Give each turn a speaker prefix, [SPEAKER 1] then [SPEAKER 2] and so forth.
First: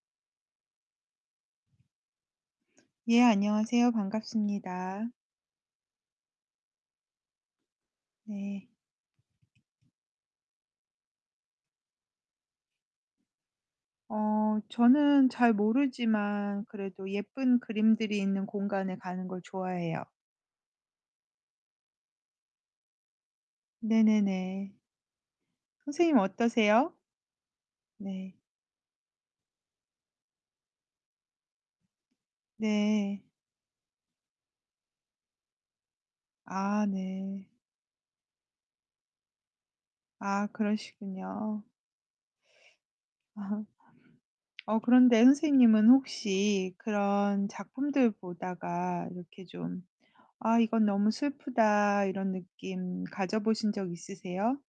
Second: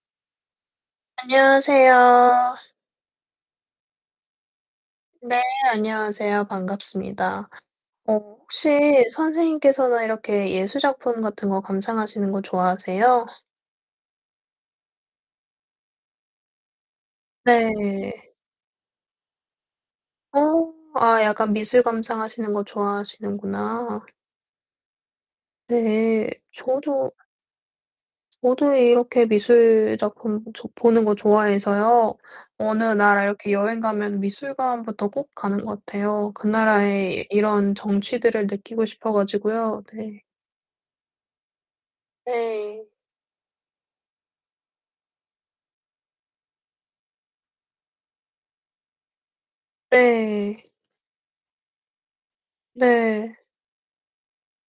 [SPEAKER 1] 안녕하세요.
[SPEAKER 2] 예, 안녕하세요. 반갑습니다.
[SPEAKER 1] 네. 안녕하세요. 반갑습니다. 어,
[SPEAKER 2] 네.
[SPEAKER 1] 혹시 선생님께서는 이렇게 예술 작품 같은 것 감상하시는 것 좋아하세요?
[SPEAKER 2] 어 저는 잘 모르지만 그래도 예쁜
[SPEAKER 1] 내.
[SPEAKER 2] 그림들이 있는 공간에 가는 걸 좋아해요.
[SPEAKER 1] 어 아, 약간 미술 감상하시는 것 좋아하시는구나.
[SPEAKER 2] 네네네. 선생님은
[SPEAKER 1] 네.
[SPEAKER 2] 어떠세요?
[SPEAKER 1] 저도
[SPEAKER 2] 네.
[SPEAKER 1] 저도 이렇게 미술 작품 좋 보는 것 좋아해서요. 어느 나라
[SPEAKER 2] 네.
[SPEAKER 1] 이렇게 여행 가면 미술관부터 꼭 가는 것 같아요. 그
[SPEAKER 2] 아
[SPEAKER 1] 나라의 이
[SPEAKER 2] 네.
[SPEAKER 1] 이런 정취들을 느끼고 싶어 가지고요. 네.
[SPEAKER 2] 아, 그러시군요.
[SPEAKER 1] 네.
[SPEAKER 2] 어, 그런데 선생님은 혹시 그런 작품들 보다가 이렇게 좀 '아
[SPEAKER 1] 네.
[SPEAKER 2] 이건 너무 슬프다.' 이런 느낌
[SPEAKER 1] 네.
[SPEAKER 2] 가져보신 적 있으세요?